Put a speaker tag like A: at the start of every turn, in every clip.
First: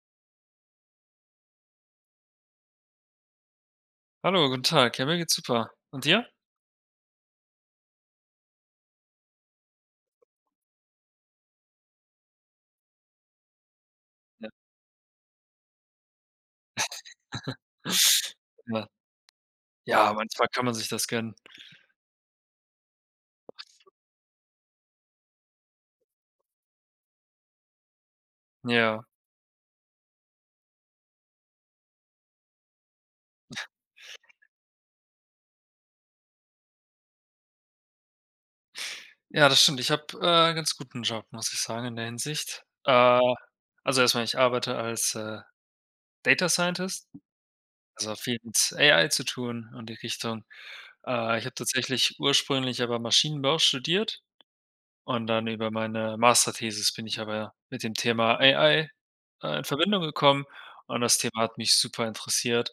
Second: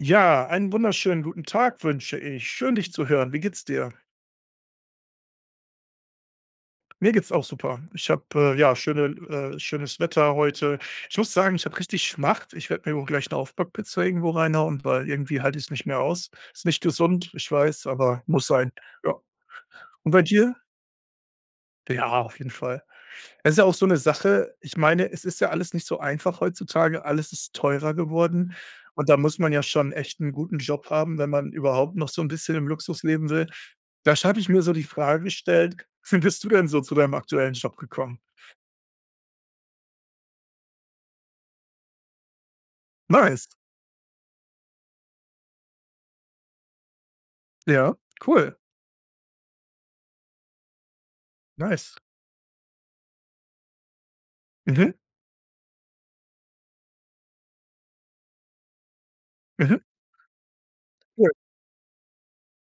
A: Ja. Einen wunderschönen guten Tag, wünsche ich. Schön, dich zu hören. Wie geht's dir?
B: Hallo, guten Tag. Ja, mir geht's super. Und dir?
A: Mir geht's auch super. Ich habe, äh ja, schöne l äh, schönes Wetter heute. Ich muss sagen, ich habe richtig Schmacht. Ich werde wohl mir auch gleich 'ne Aufbackpizza irgendwo
B: Ja.
A: reinhauen, weil irgendwie halte ich es nicht mehr aus. Ist nicht gesund. Ich weiß, aber muss sein.
B: Ja.
A: Ja. Und
B: Ja,
A: bei
B: manchmal
A: dir?
B: kann man sich das gönnen.
A: Ja, auf jeden Fall. Es ist ja auch so
B: [unintelligible]
A: 'ne Sache. Ich meine, es ist ja alles nicht so einfach heutzutage. Alles ist teurer geworden.
B: Ja.
A: Und da muss man ja schon echt 'n guten Job haben, wenn man überhaupt noch so 'n bisschen im Luxus leben will. Da sch hatte ich mir so die Frage gestellt: „Wie bist du denn so zu deinem aktuellen Job gekommen?“
B: Ja, das stimmt. Ich habe, äh, 'n ganz guten Job, muss ich sagen, in der Hinsicht. Äh.
A: Nice.
B: Also, erstmal, ich arbeite als, äh, Data-Scientist.
A: Ja,
B: Also viel
A: cool.
B: mit AI zu tun und die Richtung. Äh, ich habe
A: Nice.
B: tatsächlich ursprünglich aber Maschinenbau studiert.
A: Mhm.
B: Und dann über meine Masterthesis bin ich aber mit dem Thema AI, äh, in
A: Mhm.
B: Verbindung gekommen und das
A: Cool.
B: Thema hat mich super interessiert,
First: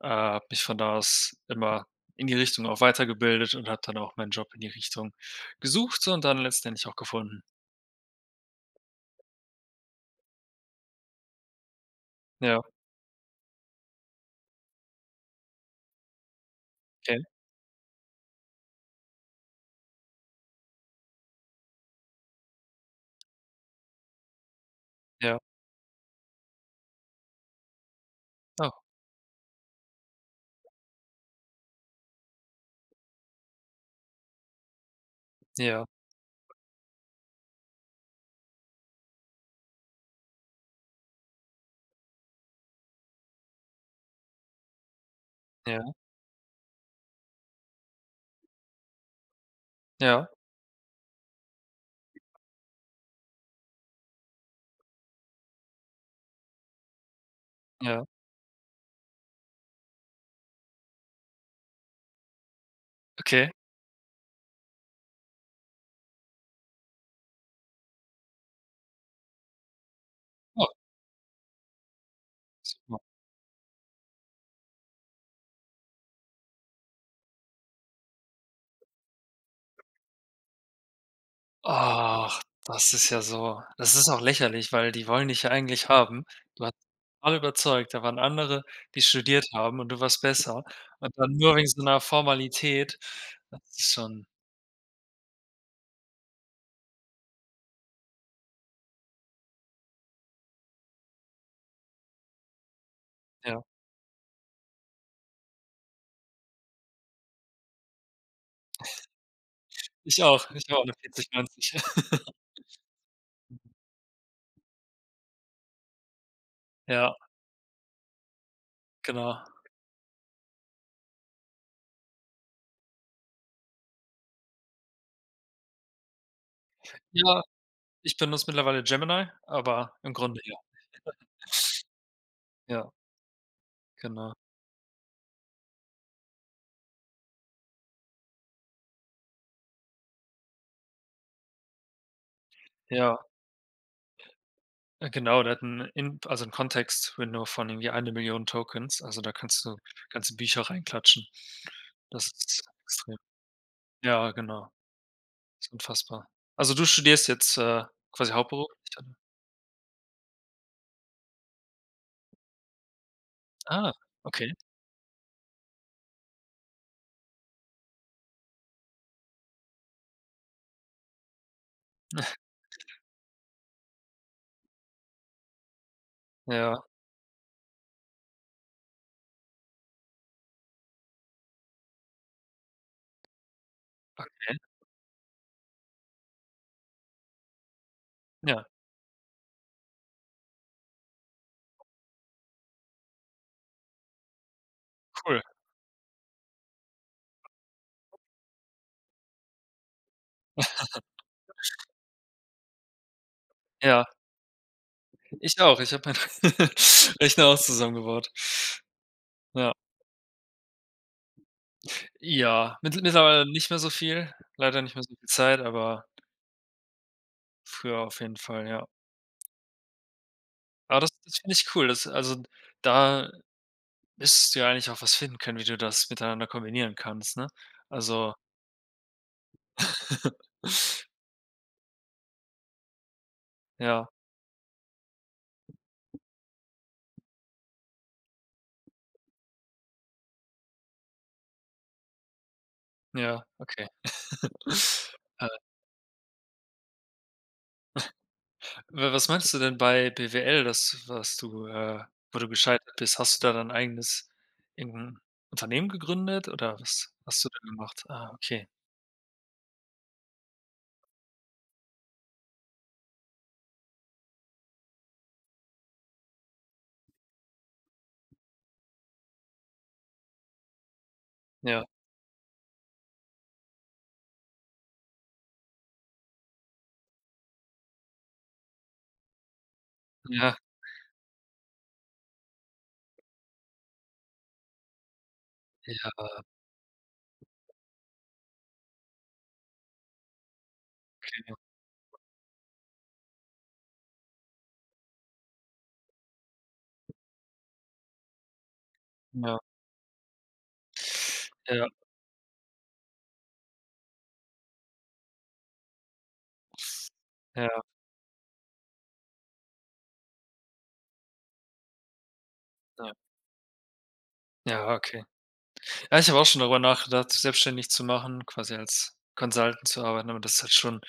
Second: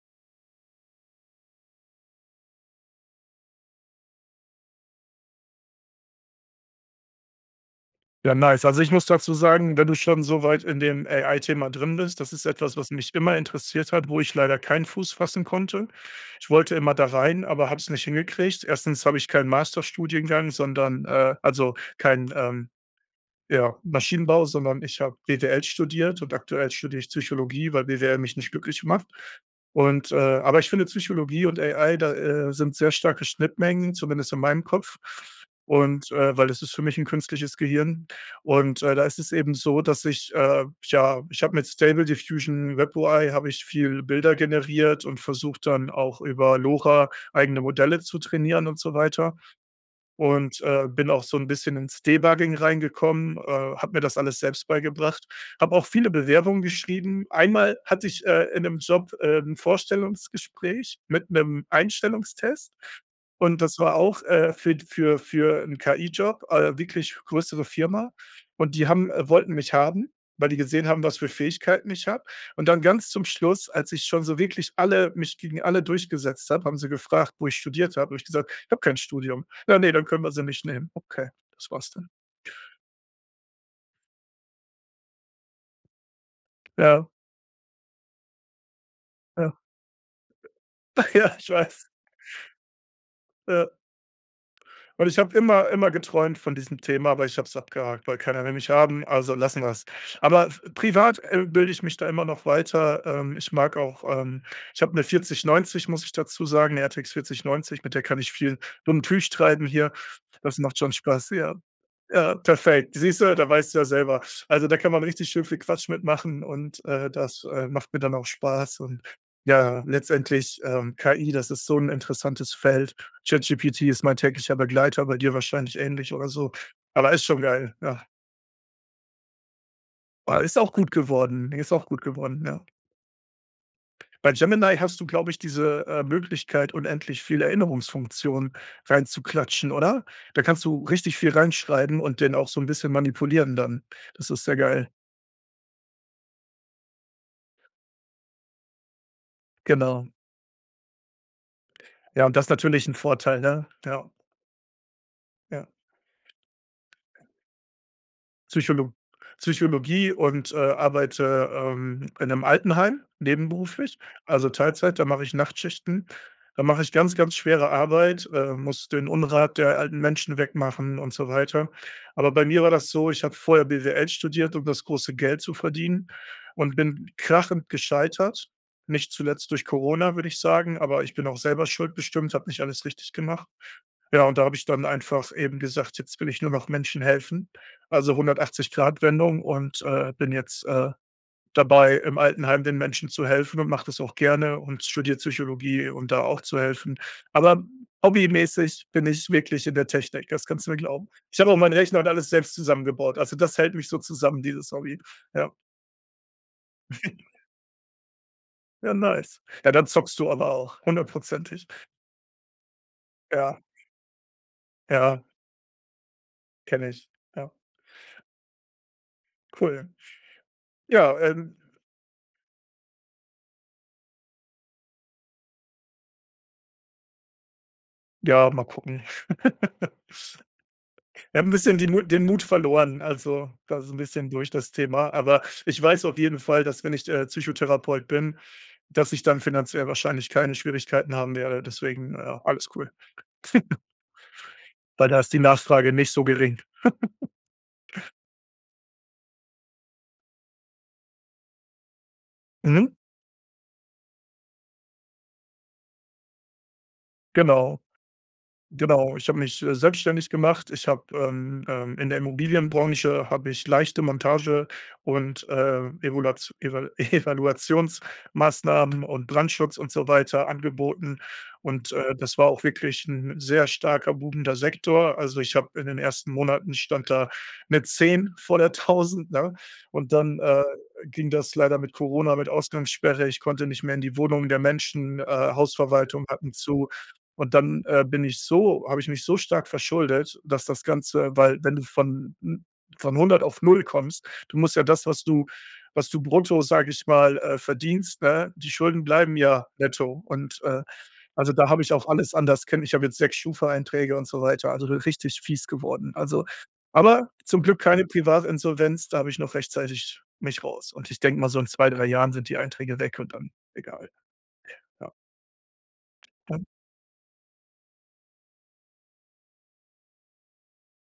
B: äh, habe mich von da aus immer in die Richtung auch weitergebildet und habe dann auch meinen Job in die Richtung gesucht und dann letztendlich auch gefunden.
A: Ja, nice. Also, ich muss dazu sagen, wenn du schon so weit in dem AI-Thema drin bist. Das ist
B: Ja.
A: etwas, was mich immer interessiert hat, wo ich leider keinen Fuß fassen konnte. Ich wollte immer da
B: Okay.
A: rein, aber habe es nicht hingekriegt. Erstens habe ich keinen Masterstudiengang, sondern, äh also kein, ähm, ja, Maschinenbau, sondern ich habe
B: Ja.
A: BWL studiert. Und aktuell studiere ich Psychologie, weil BWL mich nicht
B: Oh.
A: glücklich macht. Und, äh aber ich finde, Psychologie und AI da, äh, sind sehr starke Schnittmengen, zumindest in meinem Kopf.
B: Ja.
A: Und, äh weil das ist für mich 'n künstliches Gehirn. Und, äh, da ist es eben so, dass ich, äh ja, ich habe mit Stable Diffusion WebUI habe ich viel Bilder generiert und versucht, dann
B: Ja.
A: auch über LoRa eigene Modelle zu trainieren und so weiter.
B: Ja.
A: Und, äh, bin auch so 'n bisschen ins Debugging reingekommen, äh, habe mir das alles selbst beigebracht, habe auch viele Bewerbungen geschrieben. Einmal
B: Ja.
A: hatte ich, äh, in 'nem Job, ähm, 'n Vorstellungsgespräch mit 'nem Einstellungstest.
B: Okay.
A: Und das war auch, äh, für für für 'n KI-Job, äh wirklich größere Firma. Und die haben, äh wollten mich haben, weil die
B: Oh.
A: gesehen haben, was für Fähigkeiten ich habe. Und dann
B: [unintelligible]
A: ganz zum Schluss, als ich schon so wirklich alle mich gegen alle durchgesetzt habe, haben sie gefragt, wo ich studiert habe. Da habe ich gesagt: „Ich habe kein Studium.“ „Ja, ne, dann können wir Sie nicht nehmen.“ Okay, das war's dann.
B: Ach, das ist ja so Das ist doch lächerlich, weil die wollen dich ja eigentlich haben. Du hast
A: Ja.
B: alle überzeugt, da waren andere, die studiert
A: Ja.
B: haben, und du warst besser. Und dann
A: Ja, ich
B: nur wegen so
A: weiß.
B: einer Formalität, das
A: Ja.
B: ist schon
A: Und ich habe immer immer geträumt von diesem Thema. Aber ich habe es abgehakt, weil keiner will mich haben. Also lassen wir es. Aber privat, äh, bilde ich mich da immer noch weiter, ähm. Ich
B: Ja.
A: mag auch, ähm ich habe 'ne 4090, muss ich dazu sagen, 'ne RTX 4090. Mit der kann ich viel so 'n Tüch treiben hier.
B: Ich auch,
A: Das
B: ich
A: macht
B: auch
A: schon
B: 'ne
A: Spaß. Ja.
B: 4090.
A: Ja, perfekt. Siehst du? Da weißt du ja selber also, da kann man richtig schön viel Quatsch mit machen. Und, äh,
B: Ja.
A: das, äh, macht mir dann auch Spaß. Und,
B: Genau.
A: ja, letztendlich ähm, KI das ist so 'n interessantes Feld. ChatGPT ist mein täglicher Begleiter, bei dir wahrscheinlich ähnlich oder so, aber ist schon
B: Ja,
A: geil. Ja.
B: ich benutze mittlerweile Gemini, aber im
A: Ah,
B: Grunde ja.
A: ist auch gut
B: [unintelligible]
A: geworden. Ne, ist auch gut geworden. Ja.
B: Ja.
A: Bei
B: Genau.
A: Gemini hast du glaube ich diese, äh, Möglichkeit, unendlich viele Erinnerungsfunktionen reinzuklatschen oder? Da kannst du richtig viel reinschreiben und den auch so 'n bisschen
B: Ja.
A: manipulieren dann. Das ist sehr geil.
B: Äh, genau, der hat 'n In also 'n Context Window von irgendwie eine Million Tokens. Also da kannst du
A: Genau.
B: ganze Bücher reinklatschen.
A: Ja,
B: Das
A: und das ist
B: ist
A: natürlich 'n
B: extrem.
A: Vorteil, ne? Ja.
B: Ja, genau. Das
A: Ja.
B: ist unfassbar. Also du studierst jetzt, äh, quasi hauptberuflich
A: Psycholo
B: oder?
A: Psychologie und, äh, arbeite, ähm, in 'nem Altenheim.
B: Ah,
A: Nebenberuflich, also
B: okay.
A: Teilzeit. Da mache ich Nachtschichten. Da mache ich ganz, ganz schwere Arbeit, äh, muss den Unrat der alten Menschen wegmachen und so weiter. Aber bei mir war das so, ich habe vorher BWL studiert, um das große Geld zu verdienen und
B: Ja.
A: bin krachend gescheitert. Nicht zuletzt durch Corona, würde ich sagen, aber ich bin auch selber schuld bestimmt. Habe nicht alles richtig gemacht. Ja, und da
B: Okay.
A: habe ich dann einfach eben gesagt: „Jetzt will ich nur noch Menschen helfen.“ Also
B: Ja.
A: 180-Grad-Wendung und, äh, bin jetzt, äh, dabei im Altenheim den Menschen zu helfen und mache das auch gerne und studiere
B: Cool.
A: Psychologie um da auch zu helfen. Aber hobbymäßig bin ich wirklich in der Technik. Das kannst du mir glauben. Ich habe auch meinen Rechner und alles selbst zusammengebaut. Also, das hält mich so
B: Ja.
A: zusammen, dieses Hobby, ja.
B: Ich auch, ich habe meinen Rechner auch zusammengebaut.
A: Ja, nice.
B: Ja.
A: Ja, dann zockst du aber auch hundertprozentig.
B: Ja, mittl mittlerweile
A: Ja.
B: nicht mehr so viel, leider nicht mehr so
A: Ja.
B: viel Zeit, aber
A: Kenne ich, ja.
B: Früher auf jeden Fall, ja.
A: Cool.
B: Ja, das
A: Ja,
B: das finde
A: ähm
B: ich cool, das also, da müsstest du ja eigentlich auch was finden können, wie du das miteinander kombinieren kannst, ne? Also
A: Ja, mal gucken. Wir haben 'n bisschen den Mu den Mut verloren. Also, das ist 'n
B: Ja.
A: bisschen durch das Thema. Aber ich weiß auf jeden Fall, dass wenn ich, äh, Psychotherapeut bin, dass ich dann finanziell wahrscheinlich keine Schwierigkeiten haben werde, deswegen, äh, alles cool.
B: Ja, okay.
A: Weil da ist die
B: Äh
A: Nachfrage nicht so gering.
B: W Was meinst du denn bei BWL, dass was du, äh wo du
A: Mhm.
B: gescheitert bist, hast du da dein eigenes irgend 'n Unternehmen gegründet, oder was hast du da
A: Genau.
B: gemacht? Ah, okay.
A: Genau. Ich habe mich, äh, selbstständig gemacht. Ich habe, ähm, ähm in der Immobilienbranche habe ich leichte Montage und, äh, Evulats Eva Evaluationsmaßnahmen und Brandschutz und so weiter angeboten.
B: Ja.
A: Und, äh, das war auch wirklich 'n sehr starker, boomender Sektor. Also, ich habe in den ersten Monaten ich stand da mit 10 vor der 1000, ne? Und dann,
B: Ja.
A: äh, ging das leider mit Corona mit Ausgangssperre, ich konnte nicht mehr in die Wohnungen der Menschen, äh, Hausverwaltungen
B: Ja.
A: hatten zu. Und dann, äh, bin ich so habe ich mich so stark verschuldet, dass das Ganze,
B: Okay.
A: weil wenn du von 'n von 100 auf 0 kommst du musst ja das, was du was du brutto, sage ich mal, äh, verdienst, ne? Die Schulden bleiben
B: Ja.
A: ja netto und, äh, also, da habe
B: Ja.
A: ich auf alles anders. [unintelligible] Ich habe jetzt 6 Schufa-Einträge und so weiter. Also, so richtig fies geworden. Also, aber zum Glück
B: Ja.
A: keine Privatinsolvenz, da habe ich noch rechtzeitig mich raus und ich denke mal so in 2, 3 Jahren sind die Einträge
B: Ja.
A: weg und dann egal.
B: Ja,
A: Ja.
B: okay. Ja, ich habe auch schon
A: Mhm.
B: darüber nachgedacht, selbstständig zu machen, quasi als Consultant zu arbeiten, aber das ist halt schon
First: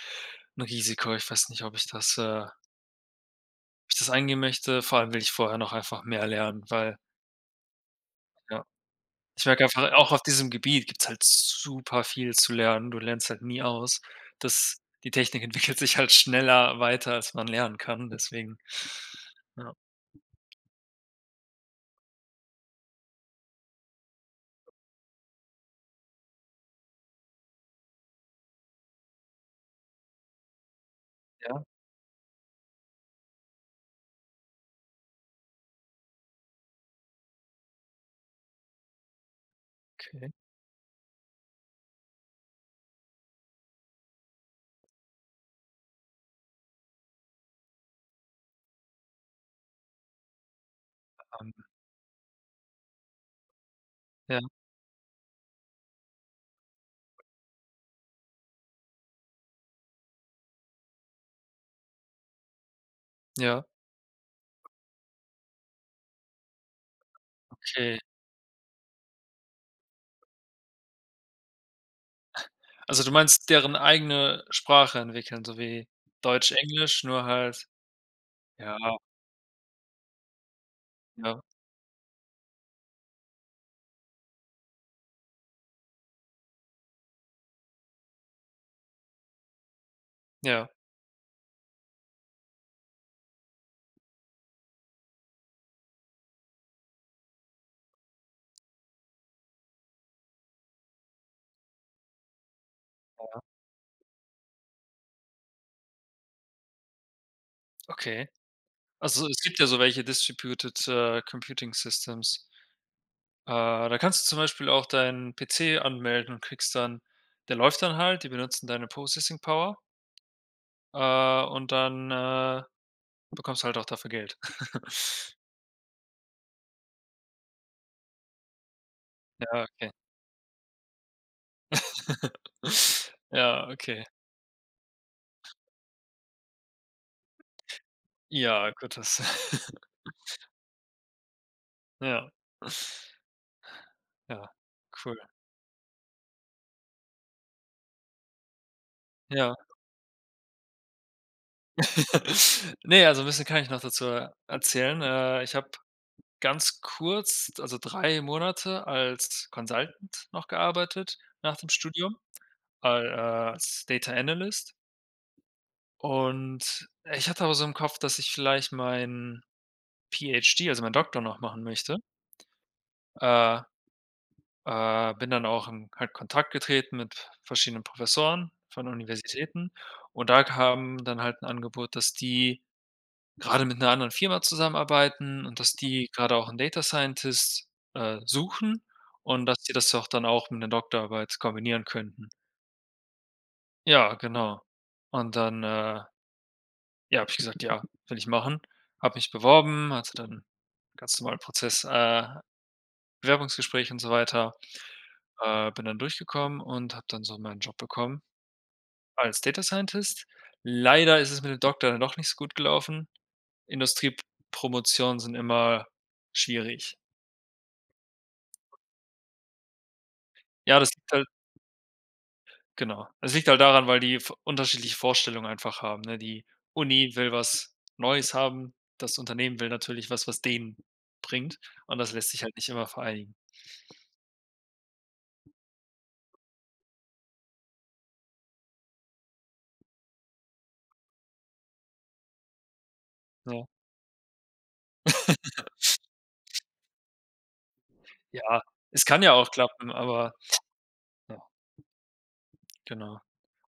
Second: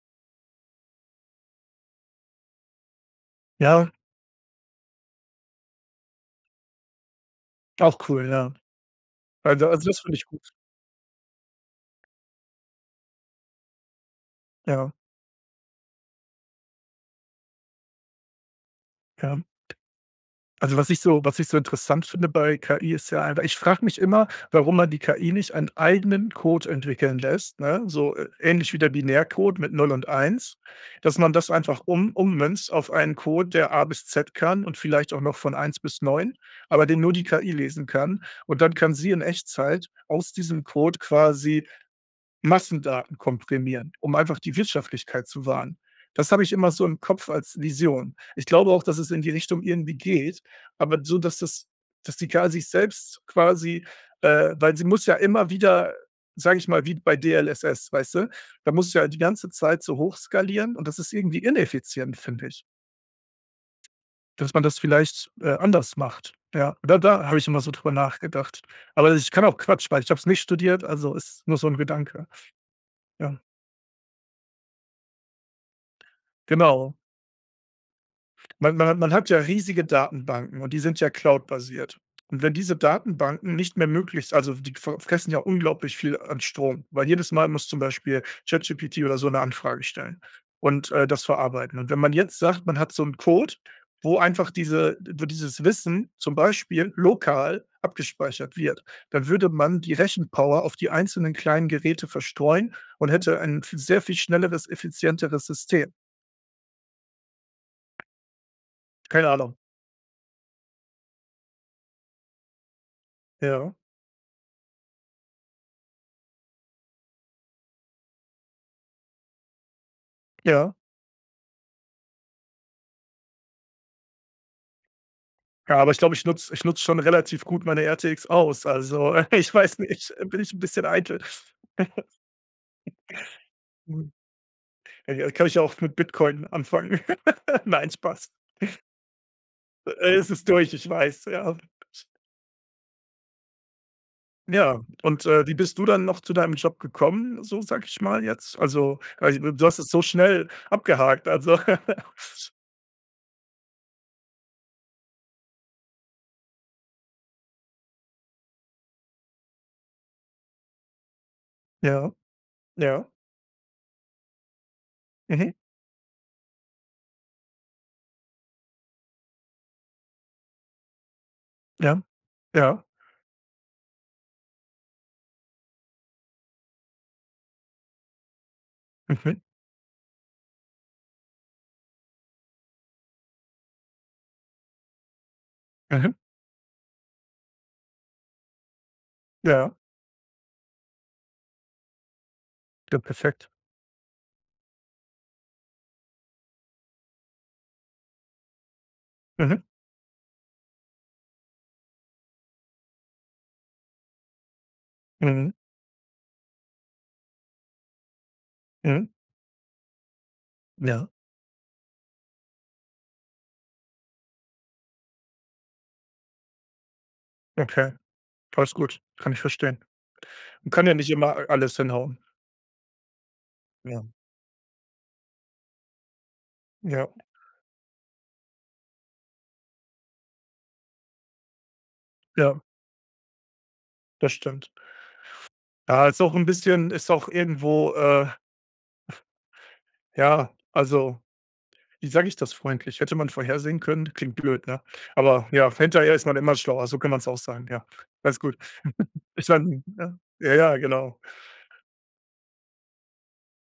B: 'n Risiko. Ich weiß nicht, ob ich das, äh
A: Ja.
B: Ich das eingehen möchte. Vor allem will ich vorher noch einfach mehr lernen, weil
A: Auch cool, ja.
B: Ja. Ich merke
A: Also also
B: einfach
A: das
B: auch
A: finde
B: auf
A: ich gut.
B: diesem Gebiet gibt's halt super viel zu lernen. Du lernst halt nie aus, dass
A: Ja.
B: die Technik entwickelt sich halt schneller weiter, als man lernen kann, deswegen
A: Ja.
B: ja.
A: Also, was ich so was ich so interessant finde bei KI ist ja einfach ich frage mich immer, warum man die KI nicht einen eigenen Code entwickeln lässt, ne? So, ä ähnlich wie der Binärcode mit 0 und 1, dass man das
B: Ja.
A: einfach um ummünzt auf einen Code, der A bis Z kann und vielleicht auch noch von 1 bis 9, aber den nur die KI lesen kann. Und dann kann sie in Echtzeit
B: Okay.
A: aus diesem Code quasi Massendaten komprimieren, um einfach die Wirtschaftlichkeit zu wahren. Das habe ich immer so im Kopf als Vision. Ich glaube auch, dass es in die Richtung irgendwie geht. Aber so, dass
B: Ähm.
A: das dass die K sich selbst quasi,
B: Ja.
A: äh weil sie muss ja immer wieder, sage ich mal wie bei DLSS, weißt du? Da musst du ja die ganze Zeit so hochskalieren. Und das ist irgendwie ineffizient, finde ich.
B: Ja.
A: Dass man das vielleicht, äh, anders macht. Ja, da da habe ich immer so darüber
B: Okay.
A: nachgedacht. Aber ich kann auch Quatsch, weil ich habe es nicht studiert. Also, ist nur so 'n Gedanke.
B: Also du
A: Ja.
B: meinst deren eigene Sprache entwickeln, so wie Deutsch,
A: Genau.
B: Englisch, nur halt
A: Man
B: ja.
A: man hat man hat ja riesige Datenbanken, und die sind ja
B: Ja.
A: cloud-basiert. Und wenn diese Datenbanken nicht mehr möglich also f die fr fressen ja unglaublich viel an Strom, weil jedes Mal muss zum Beispiel ChatGPT oder so 'ne Anfrage stellen
B: Ja.
A: und, äh, das verarbeiten. Und wenn man jetzt sagt, man hat so 'n Code, wo einfach diese wo dieses Wissen zum Beispiel lokal abgespeichert wird, dann würde man die Rechenpower auf die einzelnen kleinen Geräte verstreuen und
B: Äh,
A: hätte
B: ja.
A: ein v sehr viel schnelleres, effizienteres System.
B: Okay. Also,
A: Keine
B: es
A: Ahnung.
B: gibt ja so welche distributed, äh, Computing Systems.
A: Ja.
B: Äh, da kannst du zum Beispiel auch deinen PC anmelden und kriegst dann der läuft dann halt, die benutzen deine Processing Power.
A: Ja.
B: Äh, und dann, äh, bekommst du halt auch dafür Geld.
A: Ja, aber ich glaube, ich nutze ich nutze schon relativ gut meine RTX aus. Also,
B: Ja,
A: ich weiß
B: okay.
A: nicht, bin ich 'n bisschen eitel.
B: Ja, okay.
A: Ja, kann ich ja auch mit Bitcoin anfangen. Nein, Spaß.
B: Ja, gut, das
A: Äh, es ist durch, ich weiß, ja.
B: Ja. Ja,
A: Ja,
B: cool.
A: und, äh, wie bist du dann noch zu deinem Job gekommen, so sage ich mal jetzt? Also, äh,
B: Ja.
A: du hast es so schnell abgehakt, also
B: Ne, also 'n bisschen kann ich noch dazu er erzählen, äh, ich habe ganz kurz, also, 3 Monate als Consultant noch gearbeitet, nach dem
A: Ja,
B: Studium al
A: ja.
B: äh, als Data Analyst.
A: Mhm.
B: Und ich hatte auch so im Kopf, dass ich vielleicht meinen PhD, also meinen Doktor noch machen möchte.
A: Ja, ja.
B: Äh. Äh, bin dann auch in Ko Kontakt getreten mit verschiedenen Professoren von
A: Mhm.
B: Universitäten, und da kam dann halt 'n Angebot, dass die gerade mit 'ner anderen Firma zusammenarbeiten und dass die
A: Mhm.
B: gerade auch 'n Data Scientist, äh, suchen und dass
A: Ja.
B: die das auch dann auch mit 'ner Doktorarbeit kombinieren könnten.
A: D perfekt.
B: Ja, genau. Und dann, äh ja, habe ich gesagt: „Ja, will ich machen.“ Habe mich
A: Mhm.
B: beworben, also dann ganz normalen Prozess, äh Bewerbungsgespräche und so weiter.
A: Mhm.
B: Äh, bin dann durchgekommen und habe dann so meinen Job bekommen,
A: Mhm.
B: als Data-Scientist.
A: Ja.
B: Leider ist es mit dem Doktor dann doch nicht so gut gelaufen, Industriep Promotionen sind immer schwierig.
A: Okay. Alles gut, kann ich verstehen.
B: Ja,
A: Kann
B: das
A: ja nicht
B: liegt halt
A: immer alles hinhauen.
B: Genau. Es liegt halt daran, weil
A: Ja.
B: die v unterschiedliche Vorstellungen einfach haben, ne? Die
A: Ja.
B: Uni will was Neues haben, das Unternehmen will natürlich was, was denen bringt, und das lässt sich halt
A: Ja.
B: nicht immer vereinigen.
A: Das stimmt. Ja, ist auch 'n bisschen ist auch irgendwo, äh Ja. Also, wie sage ich das freundlich? Hätte man
B: Ja.
A: vorhersehen können klingt blöd, ne? Aber ja, hinterher ist man immer schlauer, so kann man es auch sagen, ja. Alles gut.
B: Ja, es kann ja
A: Ich
B: auch
A: meine,
B: klappen,
A: ne
B: aber
A: ja, ja, genau.
B: ja. Genau.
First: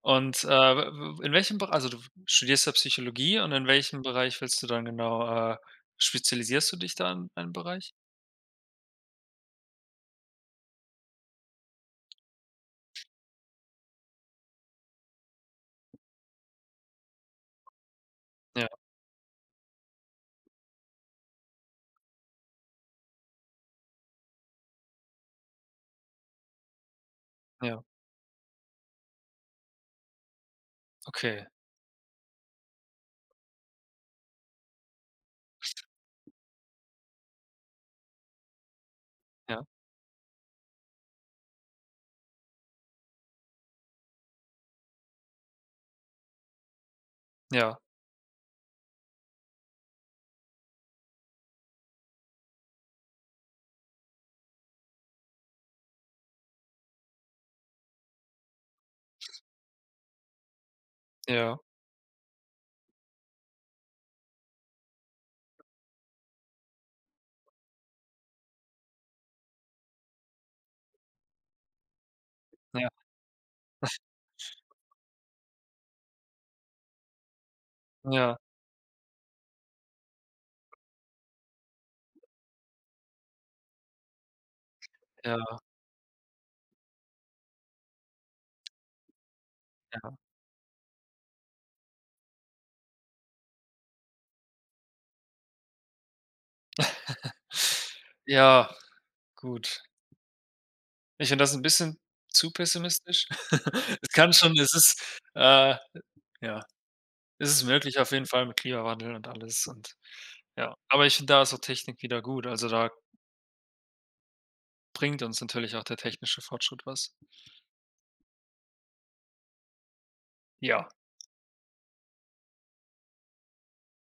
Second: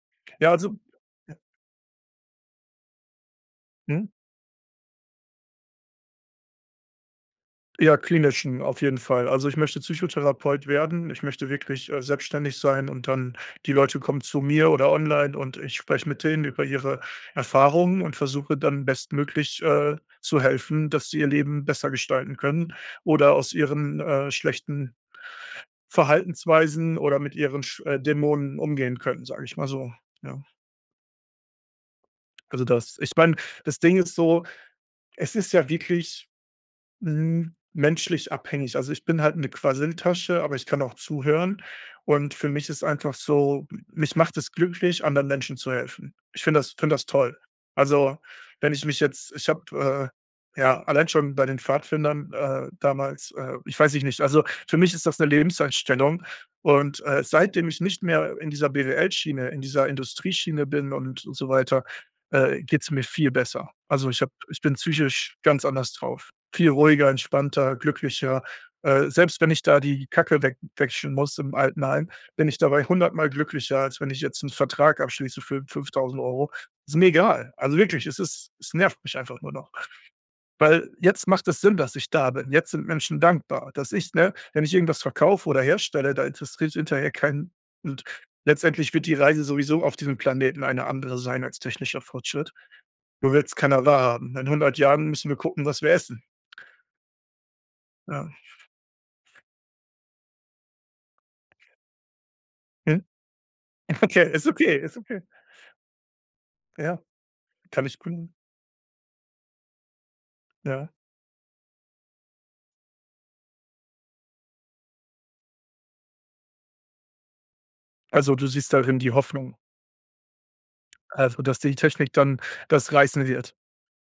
B: Und, äh,
A: Ja, also
B: w w in
A: ja.
B: welchem Be also du studierst ja Psychologie, und in welchem
A: Mhm.
B: Bereich willst du dann genau, äh spezialisierst du dich da in einem Bereich?
A: Ja, klinischen, auf jeden Fall, also, ich möchte Psychotherapeut werden. Ich möchte wirklich, äh, selbstständig sein und dann die Leute kommen zu mir oder online, und ich spreche mit denen über ihre Erfahrungen und versuche
B: Ja.
A: dann bestmöglich, äh, zu helfen, dass sie ihr Leben besser gestalten können oder aus ihren, äh, schlechten Verhaltensweisen oder mit ihren Sch
B: Ja.
A: äh, Dämonen umgehen können, sage ich mal so, ja.
B: Okay.
A: Also das ich meine, das Ding ist so, es ist ja wirklich, hm, menschlich abhängig. Also, ich bin halt 'ne
B: Ja.
A: Quasseltasche, aber ich kann auch zuhören. Und für mich ist einfach so, m mich macht es glücklich, anderen Menschen zu helfen. Ich finde das finde das toll.
B: Ja.
A: Also, wenn ich mich jetzt ich habe, äh, ja, allein schon bei den Pfadfindern, äh, damals, äh ich weiß ich nicht. Also, für mich ist das 'ne Lebenseinstellung. Und, äh, seitdem ich nicht mehr in dieser BWL-Schiene, in dieser Industrieschiene bin und und so
B: Ja.
A: weiter, äh, geht's mir viel besser. Also, ich habe ich bin psychisch ganz anders drauf. Viel ruhiger, entspannter, glücklicher. Äh, selbst, wenn ich da die Kacke we wechseln muss im Altenheim, bin ich dabei
B: Ja.
A: hundertmal glücklicher,
B: Was?
A: als wenn ich jetzt 'n Vertrag abschließe für 5.000€. Ist mir egal. Also wirklich, es
B: Ja.
A: ist es nervt mich einfach nur noch. Weil jetzt macht es Sinn, dass ich da bin. Jetzt sind Menschen dankbar, dass ich ne? Wenn ich irgendetwas verkaufe
B: Ja.
A: oder herstelle, da interessiert hinterher keinen, und letztendlich wird die Reise sowieso auf
B: Ja.
A: diesem Planeten eine andere sein als technischer Fortschritt. Nur will's keiner wahrhaben. In 100 Jahren müssen wir gucken, was wir essen. Ja.
B: Ja, gut. Ich finde das 'n bisschen zu pessimistisch.
A: [unintelligible]
B: Es
A: okay,
B: kann
A: ist
B: schon
A: ok
B: es
A: ist
B: ist,
A: okay.
B: äh, ja
A: Ja.
B: es ist
A: Kann
B: möglich
A: ich
B: auf jeden
A: [unintelligible]
B: Fall mit Klimawandel und alles und, ja.
A: Ja.
B: Aber ich finde da so Technik wieder gut, also da bringt uns natürlich auch der technische Fortschritt was.
A: Also, du siehst darin die Hoffnung?
B: Ja.
A: Also, dass die Technik dann das reißen wird,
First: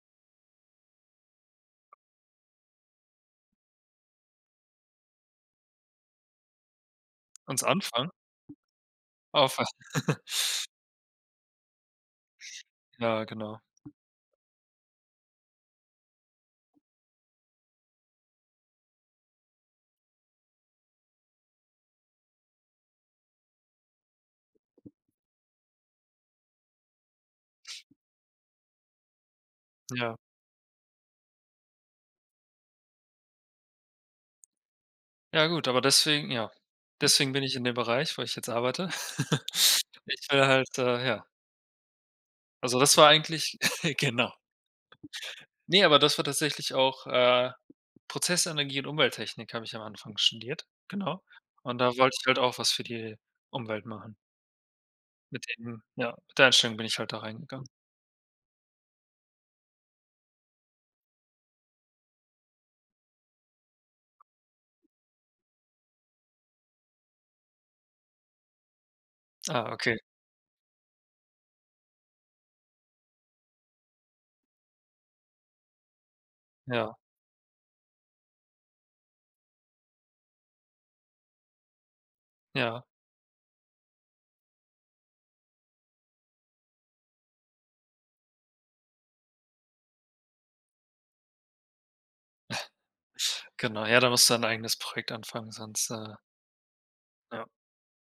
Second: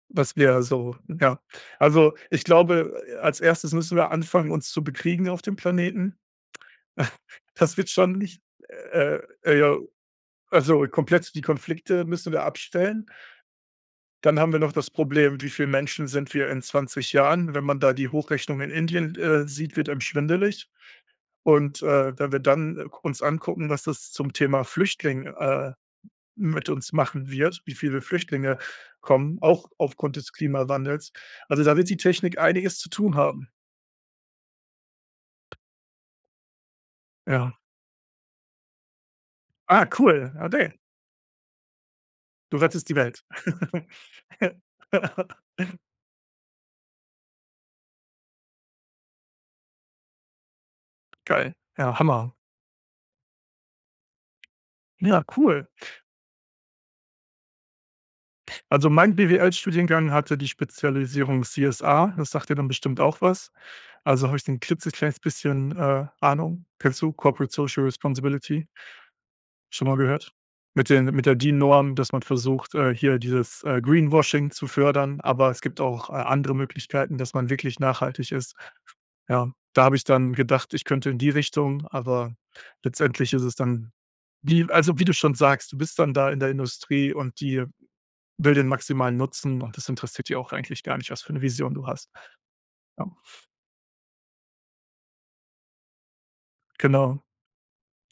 A: was wir so ja. Also, ich glaube, äh, als Erstes müssen wir anfangen, uns zu bekriegen auf dem Planeten.
B: Uns
A: Das wird
B: Anfang?
A: schon nicht äh äh, ja
B: [unintelligible]
A: also komplett die Konflikte müssen wir abstellen.
B: Ja, genau.
A: Dann haben wir noch das Problem: „Wie viele Menschen sind wir in 20 Jahren?“ Wenn man da die Hochrechnung in Indien d äh, sieht, wird einem schwindelig. Und, äh, wenn wir dann, äh, k uns angucken, was das zum Thema Flüchtling, äh, mit uns machen wird wie viele Flüchtlinge kommen, auch aufgrund
B: Ja.
A: des Klimawandels. Also, da wird die Technik einiges zu tun haben.
B: Ja gut, aber deswegen ja. Deswegen bin ich
A: Ja.
B: in dem Bereich, wo ich jetzt arbeite.
A: Ah,
B: Ich
A: cool.
B: will halt,
A: Ade.
B: äh ja.
A: Du
B: Also,
A: rettest die
B: das war
A: Welt.
B: eigentlich genau. Ne, aber das war tatsächlich auch, äh Prozessenergie und Umwelttechnik habe ich am Anfang studiert, genau.
A: Geil.
B: Und da
A: Ja,
B: wollte ich
A: Hammer.
B: halt auch was für die Umwelt machen.
A: Ja,
B: Mit
A: cool.
B: dem ja, mit der Einstellung bin ich halt da reingegangen.
A: Also, mein BWL Studiengang hatte die Spezialisierung CSA, das sagt dir dann bestimmt auch was. Also habe ich da 'n klitzekleines bisschen, äh, Ahnung. Kennst du Corporate Social Responsibility?
B: Ah,
A: Schon mal
B: okay.
A: gehört? Mit den mit der Dean Norm, dass man versucht, äh, hier dieses, äh, Greenwashing zu fördern. Aber es gibt auch, äh, andere
B: Ja.
A: Möglichkeiten, dass man wirklich nachhaltig ist. Ja, da habe ich dann gedacht, ich könnte in die Richtung, aber
B: Ja.
A: letztendlich ist es dann die also, wie du schon sagst, du bist dann da in der Industrie, und die will den maximalen Nutzen, und das interessiert dich auch eigentlich gar nicht, was für 'ne Vision du hast. Ja.
B: Genau, ja, da musst du dein eigenes Projekt anfangen, sonst, äh
A: Genau.
B: Ja.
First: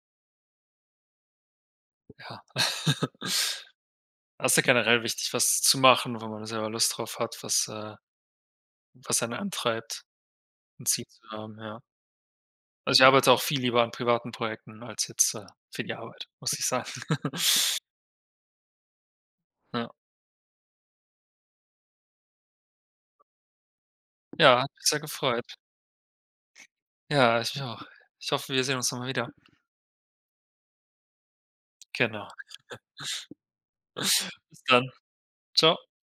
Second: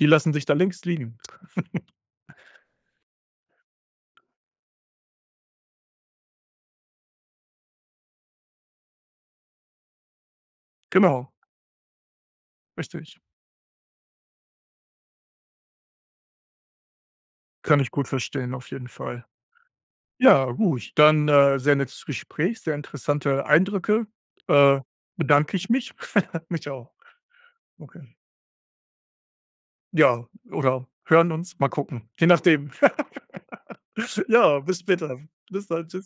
A: Die lassen dich da links liegen.
B: Ja. Das ist ja generell wichtig, was zu machen, wo man selber Lust drauf hat, was, äh, was einen antreibt. 'N Ziel zu
A: Genau.
B: haben, ja. Also, ich
A: Richtig.
B: arbeite auch viel lieber an privaten Projekten als jetzt, äh, für die Arbeit, muss ich sagen.
A: Kann ich gut verstehen, auf jeden Fall.
B: Ja.
A: Ja, gut. Dann, äh, sehr nettes Gespräch, sehr interessante Eindrücke,
B: Ja, hat
A: äh,
B: mich sehr gefreut.
A: bedanke ich mich mich auch.
B: Ja, ich mich auch.
A: Okay.
B: Ich hoffe, wir sehen uns noch mal wieder.
A: Ja, oder hören uns, mal gucken,
B: Genau.
A: je nachdem. Ja,
B: Bis
A: bis
B: dann.
A: später. Bis
B: Tschau.
A: dann. Tschüss.